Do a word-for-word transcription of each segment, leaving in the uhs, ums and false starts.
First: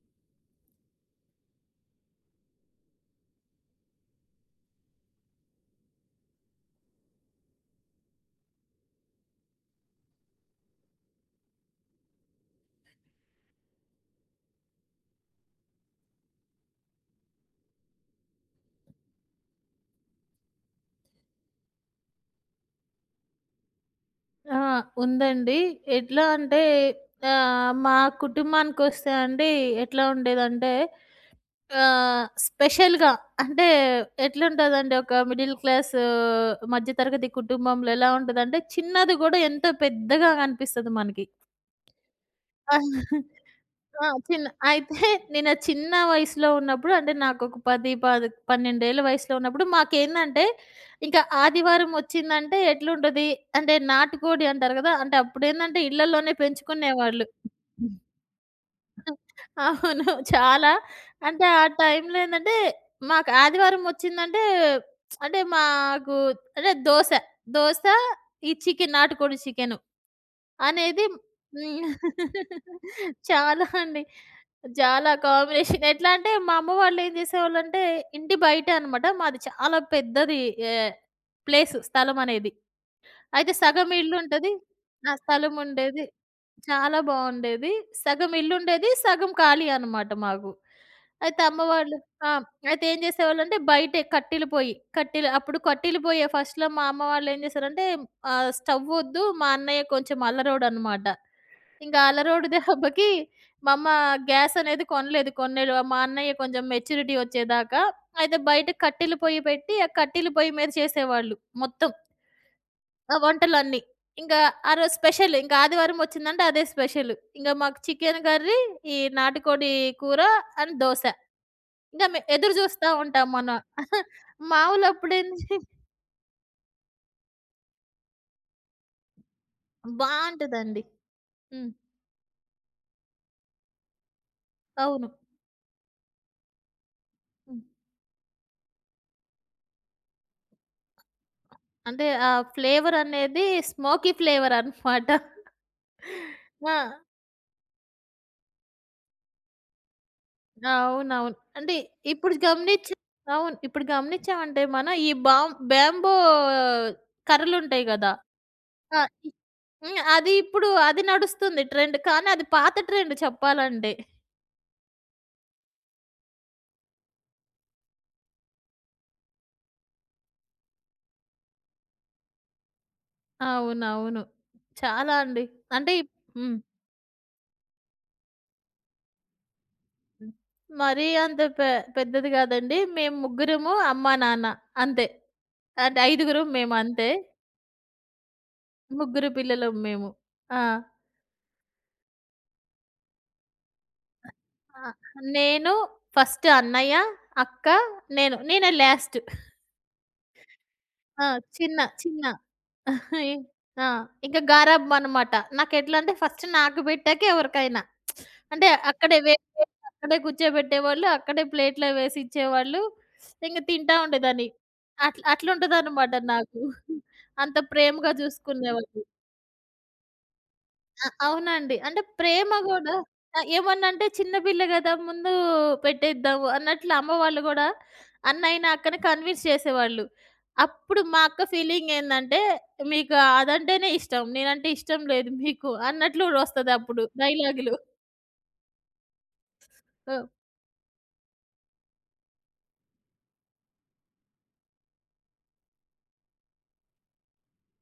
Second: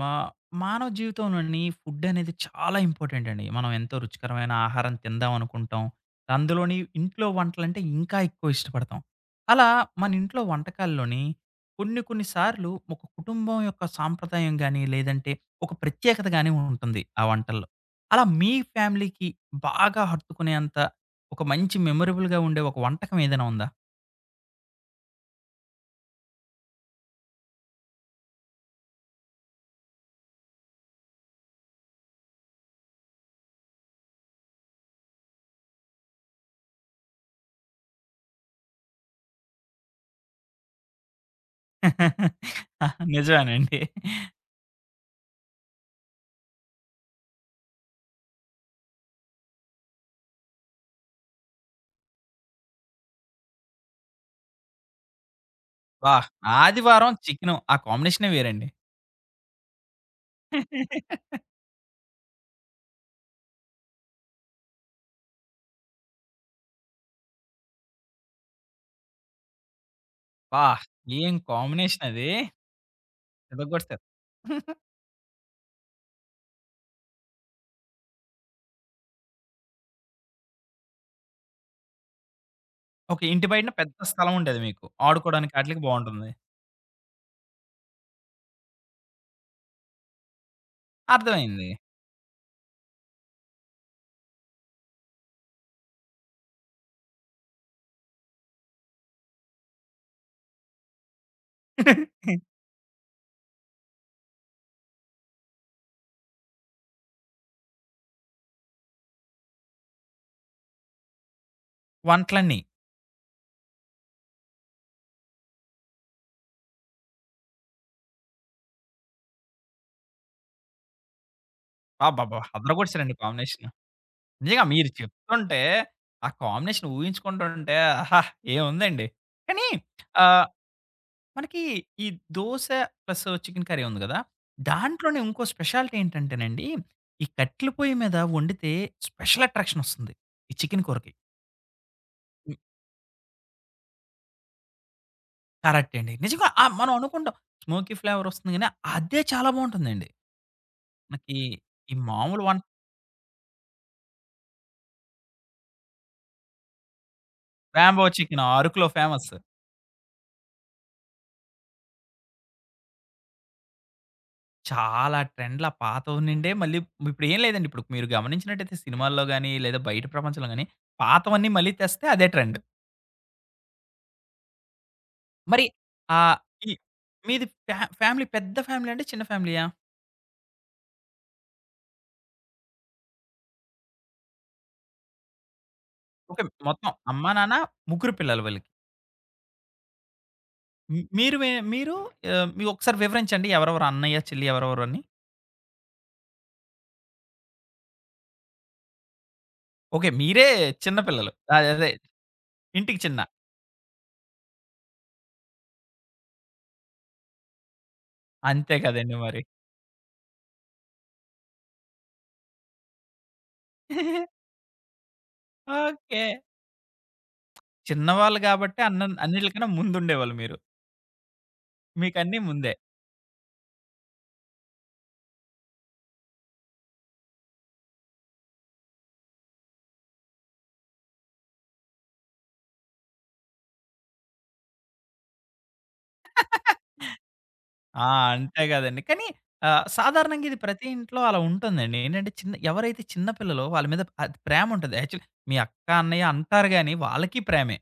మా మానవ జీవితంలోని ఫుడ్ అనేది చాలా ఇంపార్టెంట్ అండి. మనం ఎంతో రుచికరమైన ఆహారం తిందాం అనుకుంటాం. అందులోని ఇంట్లో వంటలంటే ఇంకా ఎక్కువ ఇష్టపడతాం. అలా మన ఇంట్లో వంటకాల్లోని కొన్ని కొన్ని సార్లు ఒక కుటుంబం యొక్క సాంప్రదాయం గాని, లేదంటే ఒక ప్రత్యేకత గాని ఉంటుంది ఆ వంటల్లో. అలా మీ ఫ్యామిలీకి బాగా హత్తుకునేంత ఒక మంచి మెమరబుల్‌గా ఉండే ఒక వంటకం ఏదైనా ఉందా? ఆ! ఉందండి. ఎట్లా అంటే ఆహ్, మా కుటుంబానికొస్తే అండి ఎట్లా ఉండేదంటే ఆహ్, స్పెషల్‌గా అంటే ఎట్లుంటదంటే ఒక మిడిల్ క్లాస్ మధ్య తరగతి కుటుంబంలో ఎలా ఉంటదంటే చిన్నది గూడా ఎంతో పెద్దగా కనిపిస్తది మనకి. ఆ! నిజమేనండి. ఆ! చిన్న అయితే నేను ఆ చిన్న వయసులో ఉన్నప్పుడు అంటే నాకొక 10, 10 పన్నెండు ఏళ్ల వయసులో ఉన్నప్పుడు మాకేందంటే, ఇంకా ఆదివారం వచ్చిందంటే ఎట్లుంటది అంటే నాటుకోడి అంటారు కదా! అంటే అప్పుడేందంటే వాహ్! ఇళ్లలోనే ఆదివారం పెంచుకునేవాళ్ళు. చికెను ఆ కాంబినేషనే వేరండి. అవును. చాలా అంటే ఆ టైంలో ఏందంటే మాకు ఆదివారం వచ్చిందంటే అంటే మాకు అంటే దోస, దోస ఈ చికెన్ నాటుకోడి చికెను. అబ్బా! అనేది హ్మ్. ఏం కాంబినేషన్ అది. చాలా చెదగ్గొడతారు. అండి. చాలా కాంబినేషన్. ఎట్లా అంటే మా అమ్మ వాళ్ళేం జేసేవాళ్ళంటే ఇంటి బయట అనమాట. మాది చాలా పెద్దది ఆహ్, ప్లేస్ స్థలమనేది. ఓకే. ఇంటి అయితే బయటన సగం పెద్ద స్థలం ఇల్లుంటది. ఉండేది మీకు. ఆ! ఆడుకోవడానికి ఆటిలకి స్థలముండేది. బావుంటుంది. చాలా బావుండేది. సగం ఇల్లుండేది. సగం ఖాళీ అనమాట మాకు. అయితే అమ్మ అర్థమైంది. వాళ్ళు ఆ! అయితే ఏం చేసేవాళ్ళంటే బయటే కట్టెల పొయ్యి. కట్టెలు అప్పుడు కట్టెల పొయ్యే ఫస్ట్‌లో మా అమ్మ వాళ్ళు ఏం చేశారంటే ఆహ్, స్టవ్ వద్దు మా అన్నయ్య కొంచెం అల్లరోడనమాట. ఇంకా అల్లరోడు దెబ్బకి మా అమ్మ గ్యాస్ అనేది కొనలేదు. కొనలేదు మా అన్నయ్య కొంచెం మెచ్యూరిటీ వచ్చేదాకా. అయితే బయట కట్టెల పొయ్యి పెట్టి ఆ కట్టెల పొయ్యి మీద చేసేవాళ్ళు మొత్తం. వంటలన్నీ. ఆ! వంటలన్నీ. ఇంకా ఆ రోజు స్పెషల్. ఇంకా ఆదివారం వచ్చిందంటే అదే స్పెషల్. ఇంక మాకు చికెన్ కర్రీ, ఈ నాటుకోడి కూర అండ్ దోస. ఇంక మే అబ్బబ్బా! ఎదురు జూస్తా అదరగొట్టేసారండి ఉంటాం మనం. కాంబినేషన్. నిజంగా మాములు మీరు అప్పుడేంది చెప్తుంటే ఆ కాంబినేషన్ ఊహించుకుంటుంటే ఆహా! ఏముందండి. కానీ ఆహ్, బావుంటదండి. మనకి హ్మ్. ఈ దోస ప్లస్ చికెన్ కర్రీ ఉంది గదా! అవును. దాంట్లోనే ఇంకో స్పెషాలిటీ ఏంటంటేనండి, ఈ హ్మ్. కట్టెల పొయ్యి మీద వండితే స్పెషల్ అట్రాక్షన్ వస్తుంది. ఈ చికెన్ కూరకి. అంటే ఆ ఫ్లేవర్ అనేది స్మోకీ ఫ్లేవర్ అనమాట. కరెక్ట్ అండి. నిజంగా ఆ! ఆహ్, మనం అనుకుంటాం స్మోకీ ఫ్లేవర్ వస్తుంది గానీ, అదే చాలా బావుంటుందండి. అవునవును. మనకి అంటే ఈ ఇప్పుడు మామూలు వన్ గమనించి అవును. ఇప్పుడు గమనిచ్చామంటే మనం ఈ బాం బ్యాంబో కర్రలుంటాయి రాంబో గదా! చికెన్ అరకులో ఆ! ఇ ఫేమస్. హ్మ్. అది ఇప్పుడు అది నడుస్తుంది ట్రెండ్. కానీ అది పాత ట్రెండ్ చెప్పాలంటే. చాలా ట్రెండ్‌లు ఆ పాతవి నుండే మళ్ళీ ఇప్పుడేం లేదండి. ఇప్పుడు మీరు గమనించినట్టయితే సినిమాల్లో గాని, లేదా బయట ప్రపంచంలో గాని పాతవన్నీ మళ్ళీ తెస్తే అదే ట్రెండ్. అవునవును. చాలా అండి. మరి అంటే ఇప్ ఆహ్, హ్మ్. ఈ మీది ఫ్యా ఫ్యామిలీ పెద్ద ఫ్యామిలీ అండి? చిన్న ఫ్యామిలీయా? హ్మ్. మరీ అంత పె పెద్దది కాదండి. మేము ముగ్గురము అమ్మా, నాన్న అంతే. అంటే ఓకే. ఐదుగురం మేము మొత్తం అంతే. అమ్మా, నాన్న ముగ్గురు పిల్లలు వీళ్ళకి. ముగ్గురు పిల్లలం మేము. ఆ! మీ- మీరు వే మీరు ఆహ్, ఒకసారి వివరించండి ఎవరెవరు అన్నయ్య, చెల్లి ఎవరెవరు ఆ! అని? నేను, ఫస్ట్ అన్నయ్య, అక్క, నేను. నేనే లాస్ట్. ఓకే. మీరే చిన్న ఆ! పిల్లలు. అదే చిన్న, అదే చిన్న. ఇంటికి చిన్న. ఆ! ఇంక గారాబం అనమాట. నాకెట్లా అంటే ఫస్ట్ నాకు పెట్టాకే ఎవరికైనా. అంటే అంతే కదండీ అక్కడే మరి. వేడి వేడి అక్కడే కూర్చోబెట్టేవాళ్ళు. అక్కడే ప్లేట్‌లో వేసి ఇచ్చేవాళ్ళు. ఇంక తింటా ఉండేదాన్ని. అట్లా అట్లుంటదనమాట ఓకే. నాకు. అంత ప్రేమగా చిన్నవాళ్ళు గాబట్టి చూసుకునేవాళ్ళు. అన్నన్ అన్నిట్లికన్నా ముందుండేవాళ్ళు మీరు. ఆ! అవునండి. అంటే మీకన్నీ ప్రేమ ముందే. గూడా ఆహ్, ఏమన్నంటే చిన్న పిల్ల గదా! ముందు పెట్టేద్దాము అన్నట్లు అమ్మ వాళ్ళు గూడా అన్నయ్యని, అక్కని కన్విన్స్ చేసేవాళ్ళు. అప్పుడు మా అక్క ఫీలింగ్ ఏందంటే, "మీకు అదంటేనే ఇష్టం. నేనంటే ఇష్టం లేదు మీకు" అన్నట్లు గూడా వస్తదప్పుడు డైలాగులు. ఆ! అంతే గదండీ. కానీ ఆహ్, ఆ! సాధారణంగా ఇది ప్రతి ఇంట్లో అలా ఉంటుందండి. ఏంటంటే చిన్న ఎవరైతే చిన్న పిల్లలో వాళ్ళ మీద అది ప్రేముంటది. యాక్చువల్లీ మీ అక్క, అన్నయ్య అంటారు గానీ వాళ్ళకి ప్రేమే.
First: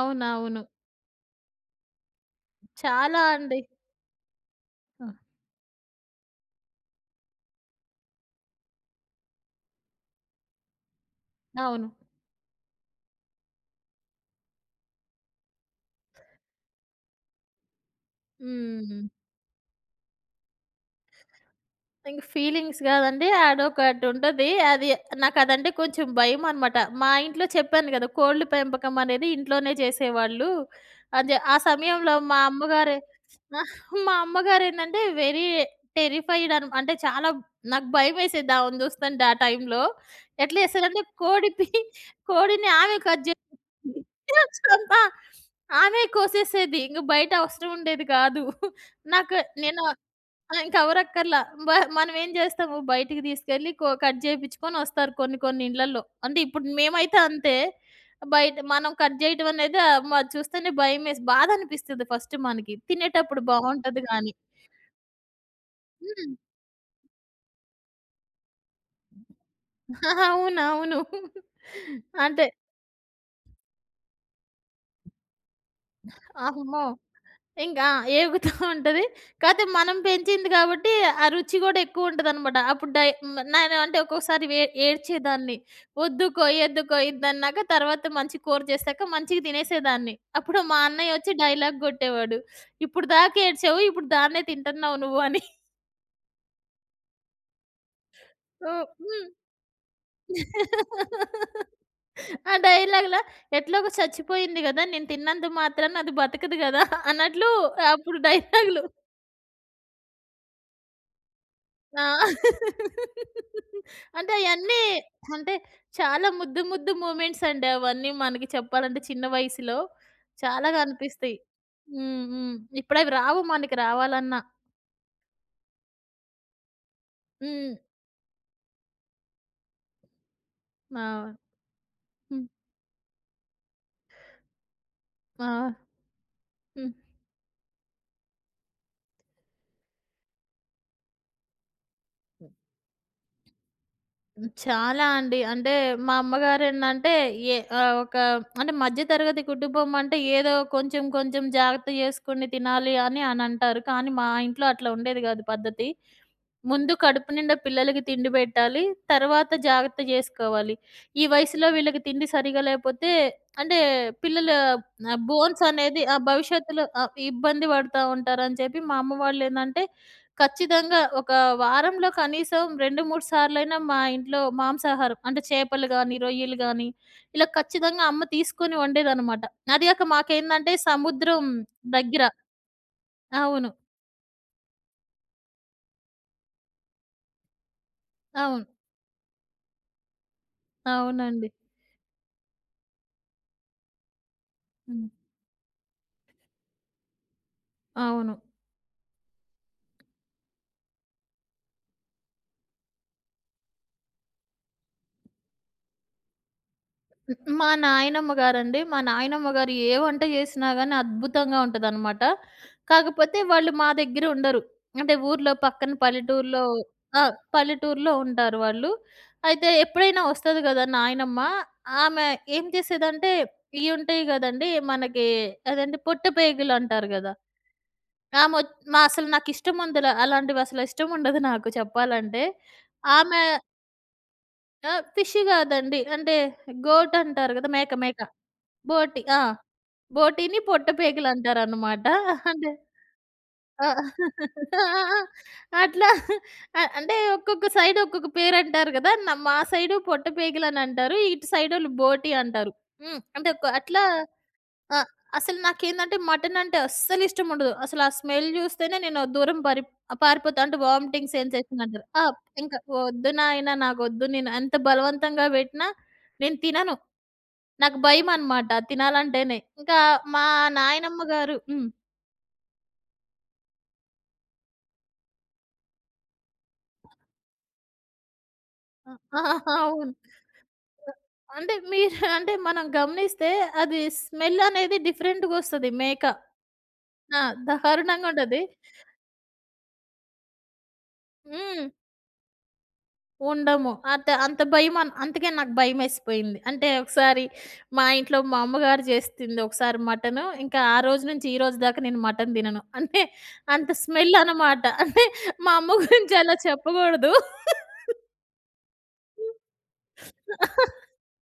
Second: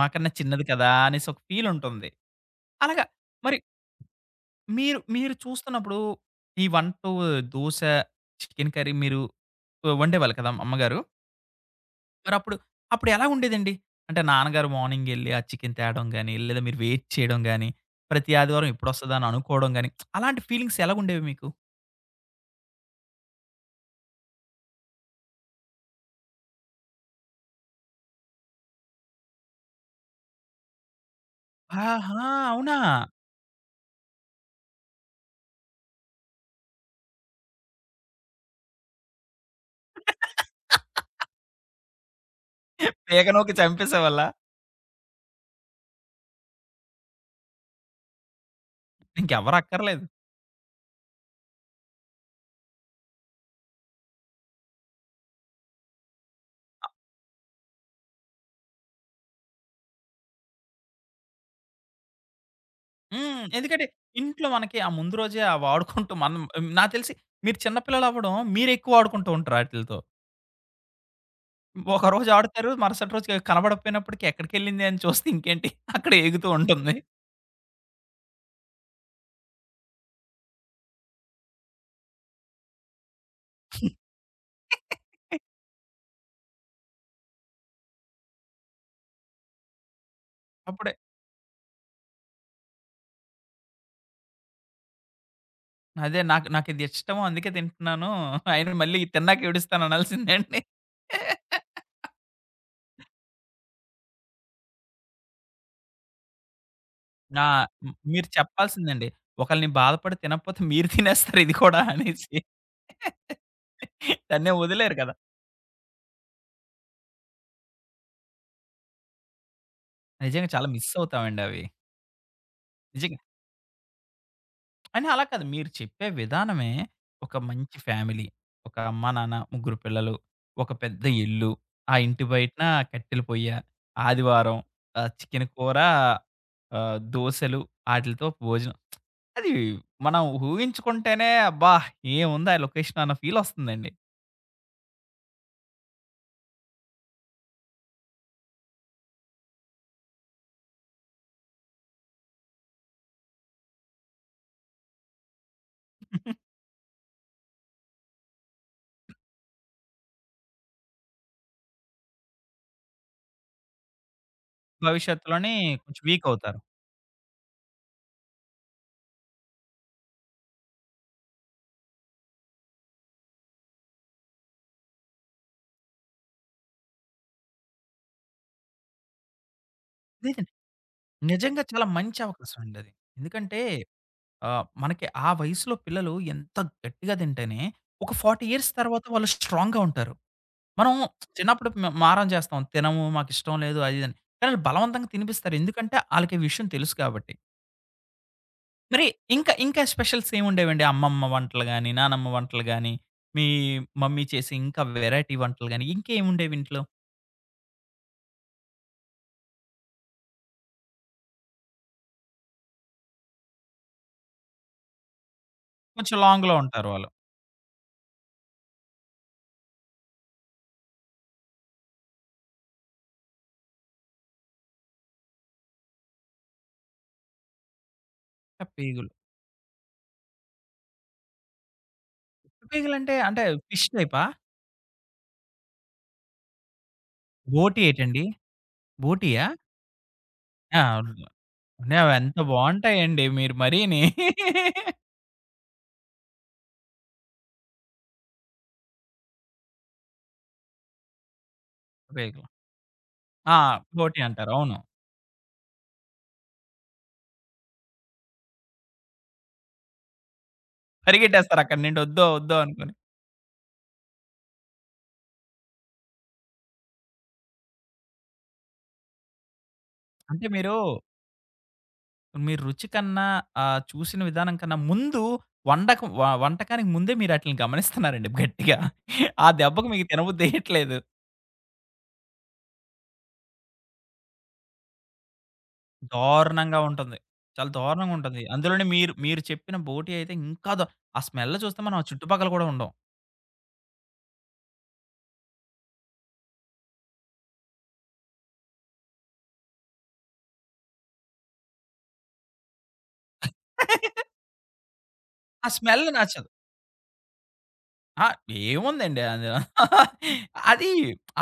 మాకన్నా చిన్నది కదా! అనేసి ఒక ఫీలుంటుంది. అలాగా చాలా మరి అండి. మీరు ఆ! మీరు చూస్తున్నప్పుడు ఈ ఒకటి, రెండు దోస, చికెన్ కర్రీ మీరు వండేవాళ్ళు కదా అమ్మగారు. అవును. మరప్పుడు అప్పుడు అప్పుడు ఎలా ఉండేదండి? అంటే నాన్నగారు మార్నింగ్ ఎళ్లి ఆ చికెన్ తేడం గాని, లేదా మీరు వెయిట్ చేయడం గాని, ప్రతి ఆదివారం హ్మ్. ఎప్పుడొస్తదా అని అనుకోవడం గాని, అలాంటి ఫీలింగ్స్ ఎలాగుండేవి మీకు? ఇంక ఫీలింగ్స్ గాదండి. అదొకటుంటది. అది నాకదంటే కొంచెం భయమనమాట. మా ఇంట్లో చెప్పాను గదా! కోళ్ళు పెంపకం అనేది ఇంట్లోనే చేసేవాళ్ళు. అదే ఆ సమయంలో ఆహా! మా అవునా? అమ్మగారే మా అమ్మగారేంటంటే వెరీ టెర్రిఫైడ్ అన్ అంటే చాలా నాకు భయమేసేది ఆమెను జూస్తుంటే ఆ టైంలో. ఎట్లా జేస్తదంటే కోడి పి కోడిని ఆమె కట్ ఈగ జేసి నూకి ఆ! చంపేసేవాళ్ళా? ఆమె కోసేసేది. ఇంక బయట అవసరం ఉండేది గాదు. నాకు ఇంకెవరు నేను అక్కర్లేదు. ఆ! కవర్ అక్కర్లా. బ మనం ఏం జేస్తాము బయటికి తీసుకెళ్ళి కో కట్ జేపించుకొని వస్తారు కొన్ని కొన్ని ఇండ్లల్లో. అంటే ఇప్పుడు మేమైతే అంతే. బయట మనం కట్ జేయటం అనేది ఆహ్, మ చూస్తేనే భయమేసి బాధనిపిస్తది ఫస్ట్ మనకి. తినేటప్పుడు హ్మ్. ఎందుకంటే బావుంటది గానీ. ఇంట్లో మనకి ఆ ముందు రోజే ఆ వాడుకుంటూ హ్మ్. మనం నాకు తెలిసి మీరు చిన్న పిల్లలవ్వడం మీరెక్కువ ఆడుకుంటూ ఉంటారు ఆటిలతో. అవునవును. ఒక రోజు అంతే. ఆడుతారు. మరుసటి రోజు కనబడకపోయినప్పటికి ఎక్కడికెళ్ళింది అని చూస్తే ఇంకేంటి అక్కడ ఎగుతూ అమ్మో! ఉంటుంది. ఇంకా ఏగుతా ఉంటది. కాతే మనం పెంచింది కాబట్టి, ఆ రుచి గూడా ఎక్కువుంటదనమాట. అప్పుడు డై హ్మ్. నేనంటే ఒక్కొక్కసారి వే ఏడ్చేదాన్ని. వద్దుకో, ఎద్దుకో ఇదన్నాక తర్వాత మంచి కూర చేశాక మంచిగా తినేసేదాన్ని. అప్పుడు మా అప్పుడు అన్నయ్య ఒచ్చి డైలాగ్ గొట్టేవాడు. "ఇప్పుడు దాకా ఏడ్చావు, ఇప్పుడు దాన్నే తింటన్నావు నువ్వు" అని. అదే నాకు నాకిది ఇష్టము. అందుకే తింటున్నాను. అయినా ఓహ్! మళ్ళీ హ్మ్. తిన్నాక ఏడుస్తాను అనాల్సిందండి. ఆ డైలాగ్‌ల ఎట్లాగో చచ్చిపోయింది గదా! నేను తిన్నంత మాత్రాన అది బతకదు గదా! ఆ! అన్నట్లు హ్మ్. అప్పుడు మీరు డైలాగులు. చెప్పాల్సిందండి. ఒకళ్ళని బాధపడి తినకపోతే మీరు తినేస్తారు ఇది కూడా ఆ! అనేసి. అంటే దాన్నేం అయన్నీ వదిలేరు కదా! అంటే చాలా ముద్దు ముద్దు మూమెంట్స్ అండి అవన్నీ మనకి చెప్పాలంటే చిన్న వయసులో నిజంగా చాలా చాలా మిస్ కనిపిస్తాయి. అవుతామండి అవి. హ్మ్. హ్మ్. ఇప్పుడవి నిజంగా రావు మనకి రావాలన్నా. అని అలా కాదు. మీరు చెప్పే విధానమే ఒక హ్మ్. మంచి ఫ్యామిలీ. ఒక అమ్మ, నాన్న, ముగ్గురు పిల్లలు, ఒక పెద్ద ఆ! ఇల్లు, ఆ ఇంటి హ్మ్. బయటన కట్టెల పొయ్య, ఆదివారం ఆహ్, చికెను ఆ! కూర, హ్మ్. ఆహ్, దోసెలు ఆటిలతో భోజనం. అది మనం ఊహించుకుంటేనే అబ్బా! ఏముంది హ్మ్. ఆ లొకేషన్ అన్న ఫీలొస్తుందండి. చాలా అండి. అంటే మా అమ్మగారేంటంటే ఏ ఆహ్, ఒక అంటే మధ్య తరగతి కుటుంబం అంటే ఏదో కొంచెం కొంచెం జాగ్రత్త చేసుకొని తినాలి అని అనంటారు. కానీ మా ఇంట్లో అట్లా ఉండేది కాదు పద్ధతి. ముందు కడుపు నిండా పిల్లలకి తిండి పెట్టాలి. తర్వాత జాగ్రత్త జేసుకోవాలి. ఈ వయసులో వీళ్ళకి తిండి సరిగా లేపోతే అంటే పిల్లల ఆహ్, భవిష్యత్తులోని బోన్స్ అనేది కొంచెం ఆ వీక్ అవుతారు. భవిష్యత్తులో ఆహ్, ఇబ్బంది పడతా ఉంటారని చెప్పి మా అమ్మ వాళ్ళేందంటే, ఖచ్చితంగా ఒక వారంలో కనీసం రెండు, మూడు సార్లైనా మా ఇంట్లో మాంసాహారం అంటే చేపలు గానీ, రొయ్యలు గానీ ఇలా ఖచ్చితంగా అమ్మ తీసుకొని వండేదనమాట. అది గాక లేదండి. మాకేందంటే సముద్రం నిజంగా చాలా మంచి దగ్గర. అవకాశం అండి అది. ఎందుకంటే అవును. ఆహ్, మనకి ఆ వయసులో పిల్లలు ఎంత గట్టిగా తింటేనే, ఒక నలభై అవును. ఇయర్స్ తర్వాత వాళ్ళు స్ట్రాంగ్‌గా ఉంటారు. మనం అవునండి. చిన్నప్పుడు మ మారం చేస్తాం. తినము, మాకిష్టం లేదు అది ఇదని. కానీ ఆళ్ళు హ్మ్. బలవంతంగా తినిపిస్తారు. ఎందుకంటే ఆళ్ళకి ఈ విషయం తెలుసు కాబట్టి. అవును. మరి ఇంకా, ఇంకా స్పెషల్స్ ఏముండేవండి? అమ్మమ్మ వంటలు గాని, నానమ్మ వంటలు గాని, మీ మమ్మీ చేసే ఇంకా వెరైటీ వంటలు గాని, ఇంకేముండేవి ఇంట్లో? మా నాయనమ్మ గారండి. మా నాయనమ్మ గారు ఏ వంట చేసినా గాని అద్భుతంగా ఉంటదనమాట. కాకపోతే వాళ్ళు మా దగ్గర ఉండరు. అంటే ఊర్లో పక్కన కొంచెం లాంగ్‌లో పల్లెటూరులో ఉంటారు వాళ్ళు. ఆ! పల్లెటూరులో ఉంటారు వాళ్ళు. అయితే ఎప్పుడైనా వస్తది గదా నాయనమ్మ. ఆమె ఏం చేసేదంటే ఇయుంటాయి గదండీ మనకి అదేంటి పొట్టపేగులు అంటారు గదా! ఆమొచ్ మా పేగులు. అసలు నాకిష్టముందుల అలాంటివి అసలు ఇష్టముండదు నాకు చెప్పాలంటే. పేగులంటే ఆమె అంటే అంటే ఫిష్ టైపా? ఆ! ఫిష్ గాదండి. అంటే గోట్ అంటారు గదా! బోటి మేక మేక. ఏటండి? బోటి. ఆ! బోటియా? బోటిని ఆ! పొట్ట అంటే పేకలంటారనమాట. అవెంత అంటే బావుంటాయండి. మీరు ఆ! మరీని ఆ! ఆ! అట్లా ఆహ్, అంటే ఒక్కొక్క సైడ్ ఒక్కొక్క పేరంటారు గదా! న మా సైడు పొట్ట పేకలనంటారు. ఇటు సైడోళ్ళు బోటి రేగులు. అంటారు. హ్మ్. అంటే ఆ! ఒక అట్లా బోటి అంటారు. అవును. ఆ! అసలు నాకేందంటే మటనంటే అస్సలిష్టముండదు. అసలు ఆ స్మెల్ జూస్తేనే నేను దూరం పరి పారిపోతా. అంటే వామిటింగ్ పరిగెట్టేస్తారు అక్కడి సెన్సేషన్ నుండి అంటారు. ఆ! వద్దో, వద్దో ఇంక అనుకోని. వద్దు నాయన నాకొద్దు. నేను ఎంత బలవంతంగా బెట్టినా నేను తినను. నాకు భయమనమాట తినాలంటేనే. ఇంకా అంటే మా మీరు, నాయనమ్మ గారు హ్మ్. మీ రుచి కన్నా ఆహ్, చూసిన విధానం కన్నా ముందు వండక వ వంటకానికి ముందే మీరు ఆటిలిని గమనిస్తున్నారండి గట్టిగా. ఆ! ఆ దెబ్బకు మీకు అవును. తినబుద్ధేయట్లేదు. అంటే మీరు అంటే మనం గమనిస్తే అది స్మెల్ అనేది డిఫరెంట్‌గొస్తది మేక. దారుణంగా ఉంటుంది. ఆ! చాలా దారుణంగా ఉంటుంది. దారుణంగుంటది. అందులోనే మీరు, మీరు చెప్పిన బోటి అయితే ఇంకా దా ఆ స్మెల్ చూస్తే హ్మ్. మనం ఆ చుట్టుపక్కల కూడా ఉండం. ఉండము. అత అంత భయమన్ అందుకే నాకు భయమేసిపోయింది. అంటే ఒకసారి మా ఇంట్లో మా అమ్మగారు చేస్తుంది ఒకసారి మటను. ఇంకా ఆ రోజు నుంచి ఈ రోజు దాకా నేను మటన్ తినను. అంటే అంత స్మెల్ అనమాట. అంటే ఆ మా అమ్మ స్మెల్ గురించి నచ్చదు. అలా చెప్పగూడదు. ఆ! ఏముందండి అందులో. అది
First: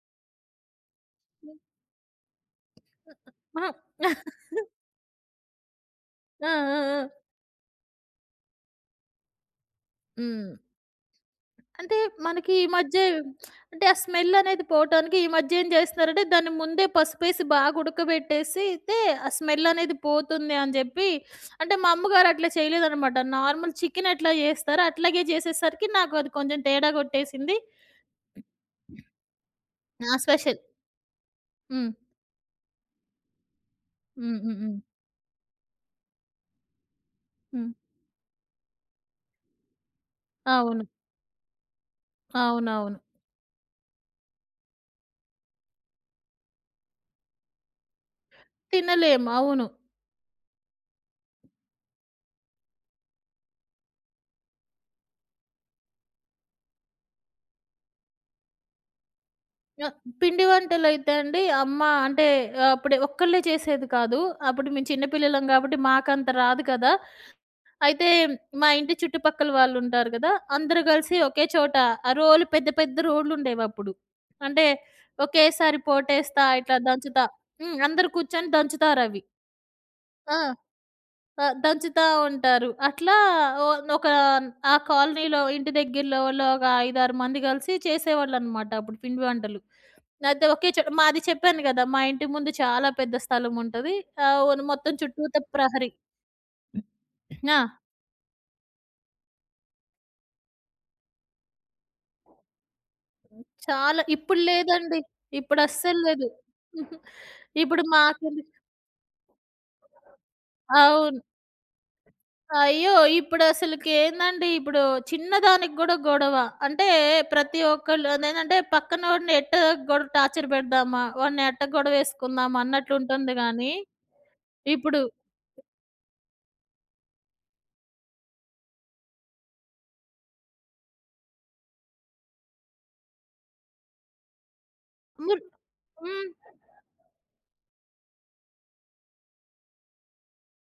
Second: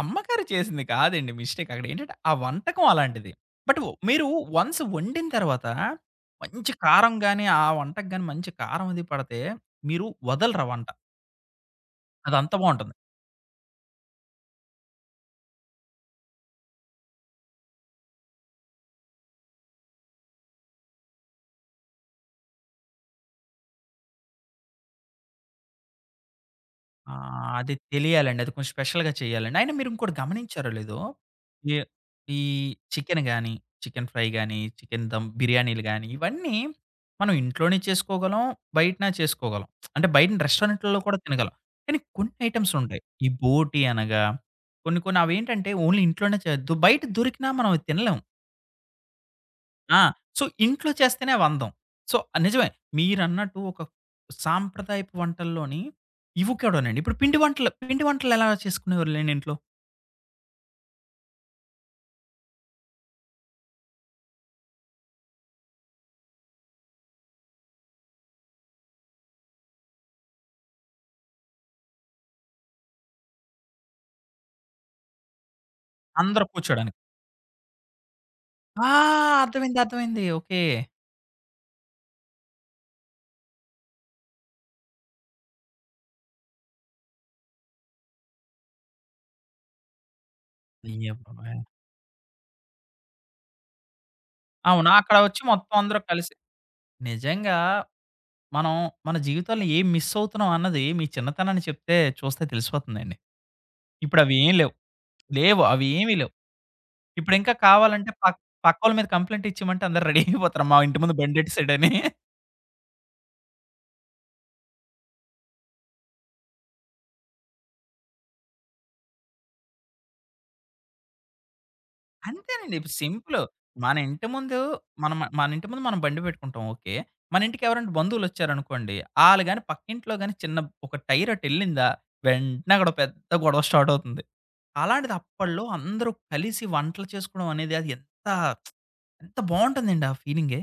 అమ్మగారు చేసింది కాదండి మిస్టేక్. అక్కడేంటంటే ఆ వంటకం అలాంటిది. అహా! బట్ మీరు వన్స్ వండిన తర్వాత ఆ! మంచి ఆ! ఆ! కారం గాని, ఆ వంటకి గాని మంచి కారం అది పడితే, మీరు హ్మ్. వదలరు ఆ వంట. అంటే అదంత మనకి ఈ బావుంటుంది. మధ్య అంటే ఆ స్మెల్ అనేది పోవటానికి ఈ మధ్య ఏం చేస్తున్నారంటే దాన్ని ముందే పసుపేసి బాగా ఉడకబెట్టేసితే ఆ స్మెల్ అనేది పోతుంది అని జెప్పి అంటే మా అమ్మగారు అట్లా చేయలేదనమాట. నార్మల్ చికెన్ ఎట్లా చేస్తారో అట్లాగే చేసేసరికి నాకు అది కొంచెం తేడా ఆ! కొట్టేసింది. అది తెలియాలండి. అది కొంచెం స్పెషల్‌గా చేయాలండి. అయినా మీరు నా ఇంకోటి స్పెషల్. గమనించారో లేదో, ఈ హ్మ్. ఈ చికెన్ గాని, చికెన్ ఫ్రై హ్మ్. హ్మ్. గాని, హ్మ్. చికెన్ దమ్ బిర్యానీలు గాని, ఇవన్నీ మనం హ్మ్. ఇంట్లోనే చేసుకోగలం, బయటన చేసుకోగలం. అంటే బయట అవును. రెస్టారెంట్‌లలో కూడా తినగలం. కానీ కొన్ని ఐటెమ్స్ అవునవును. ఉంటాయి. ఈ బోటి అనగా కొన్ని కొన్ని అవేంటంటే ఓన్లీ ఇంట్లోనే చేయొద్దు. బయట దొరికినా మనం అవి తినలేం. తినలేము. అవును. ఆ! సో, ఇంట్లో చేస్తేనే అవి అందం. సో, నిజమే. మీరన్నట్టు ఒక సాంప్రదాయపు వంటల్లోని ఇవి కూడానండి. ఇప్పుడు పిండి వంటలు, పిండి వంటలు ఎలా చేసుకునేవాళ్ళండి ఇంట్లో? ఆ! పిండి వంటలైతే అండి అమ్మ అంటే ఆహ్, అప్పుడే ఒక్కళ్ళే చేసేది కాదు. అప్పుడు మేము చిన్న పిల్లలం కాబట్టి మాకంత రాదు కదా! అయితే మా ఇంటి చుట్టుపక్కల వాళ్ళుంటారు కదా! అందరూ కలిసి ఒకే చోట ఆ రోలు పెద్ద పెద్ద రోలుండేవప్పుడు. అంటే ఒకేసారి అందరూ పోటేస్తా, ఇట్లా కూర్చోడానికి. దంచుతా హ్మ్. అందరూ కూర్చొని ఆ! దంచుతారవి. అర్థమైంది. అర్థమైంది. ఆ! ఓకే. ఆ! దంచుతా ఉంటారు. అట్లా ఓ ఒక ఆ కాలనీలో ఇంటి దగ్గరలో వాళ్ళు ఒక ఐదు, ఆరు మంది కలిసి చేసేవాళ్ళనమాట అప్పుడు పిండి వంటలు. అదే ఒకే చోట అయ్య మాది బాబోయ్! చెప్పాను గదా! మా ఇంటి ముందు చాలా పెద్ద స్థలం ఉంటది. ఆహ్, ఓన్ అవును. మొత్తం అక్కడ చుట్టూత వచ్చి మొత్తం ప్రహరీ. అందరూ కలిసి నిజంగా ఆ! మనం మన జీవితంలో ఏం మిస్ అవుతున్నాం అన్నది మీ చిన్నతనాన్ని చెప్తే చూస్తే తెలిసిపోతుందండి. చాలా ఇప్పుడవి ఇప్పుడు ఏం లేవు. లేదండి. ఇప్పుడు లేవు. అవి అస్సలు ఏమీ లేదు. లేవు. హుహు. ఇప్పుడింకా ఇప్పుడు కావాలంటే పక్ మాకుంది పక్కోళ్ళ మీద కంప్లెయింట్ ఇచ్చేయమంటే అందరూ రెడీ అయిపోతారు. మా ఇంటి ముందు అవును. బండెట్టేసాడని. అయ్యో! ఇప్పుడసలకేందండి ఇప్పుడు చిన్నదానికి గూడా గొడవ. అంటే ప్రతి ఒక్కళ్ళు అదేంటంటే పక్కనోడిని ఎట్ట గొడవ టార్చర్ పెడదామా? వాడిని ఎట్ట గొడవేసుకుందామా అంతేనండి. ఇప్పుడు అన్నట్లుంటుంది సింపులు. గానీ, మన ఇంటి ముందు ఇప్పుడు మనం మన ఇంటి ముందు మనం బండి పెట్టుకుంటాం ఓకే. మన ఇంటికి ఎవరైనా బంధువులొచ్చారనుకోండి, ఆళ్ళు గాని పక్కింట్లో గాని చిన్న ఒక టైర్ అటెళ్ళిందా, వెంటనే అక్కడ పెద్ద గొడవ స్టార్ట్ అవుతుంది. అలాంటిది మున్ అప్పట్లో అందరూ హ్మ్. కలిసి వంటలు చేసుకోవడం అనేది అది ఎంత ఎంత బావుంటుందండి ఆ ఫీలింగే.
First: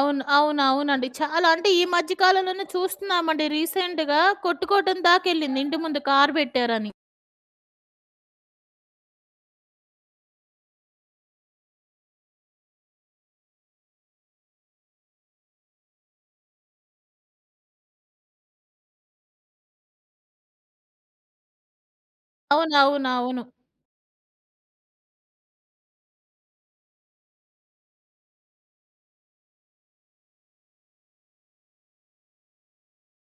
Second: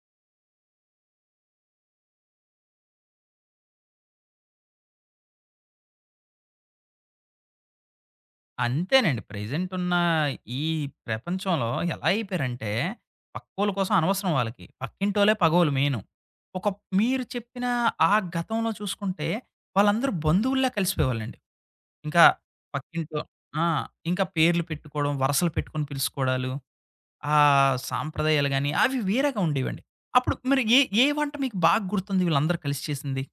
అవును. అవును. అవునండి. చాలా అంటే ఈ మధ్య కాలంలోనే చూస్తున్నామండి రీసెంట్‌గా కొట్టుకోవటం దాకెళ్ళింది ఇంటి ముందు కారు పెట్టారని. అంతేనండి. ప్రెజెంట్ ఉన్న ఈ ప్రపంచంలో ఎలా అయిపోయారంటే, పక్కోళ్ళ కోసం అనవసరం వాళ్ళకి. పక్కింటోళ్ళే పగోళ్ళు మెయిను. ఒక మీరు చెప్పిన ఆ గతంలో చూసుకుంటే, వాళ్ళందరూ బంధువుల్లా కలిసిపోయేవాళ్ళండి. ఇంకా పక్కింటో అవునవునవును. ఆ! ఇంకా పేర్లు పెట్టుకోవడం, వరసలు పెట్టుకొని పిలుచుకోవడాలు, ఆ సాంప్రదాయాలు గాని, అవి వేరేగా ఉండేవండి. అప్పుడు మరి ఏ, ఏ వంట మీకు బాగా గుర్తుంది వీళ్ళందరూ కలిసి చేసింది?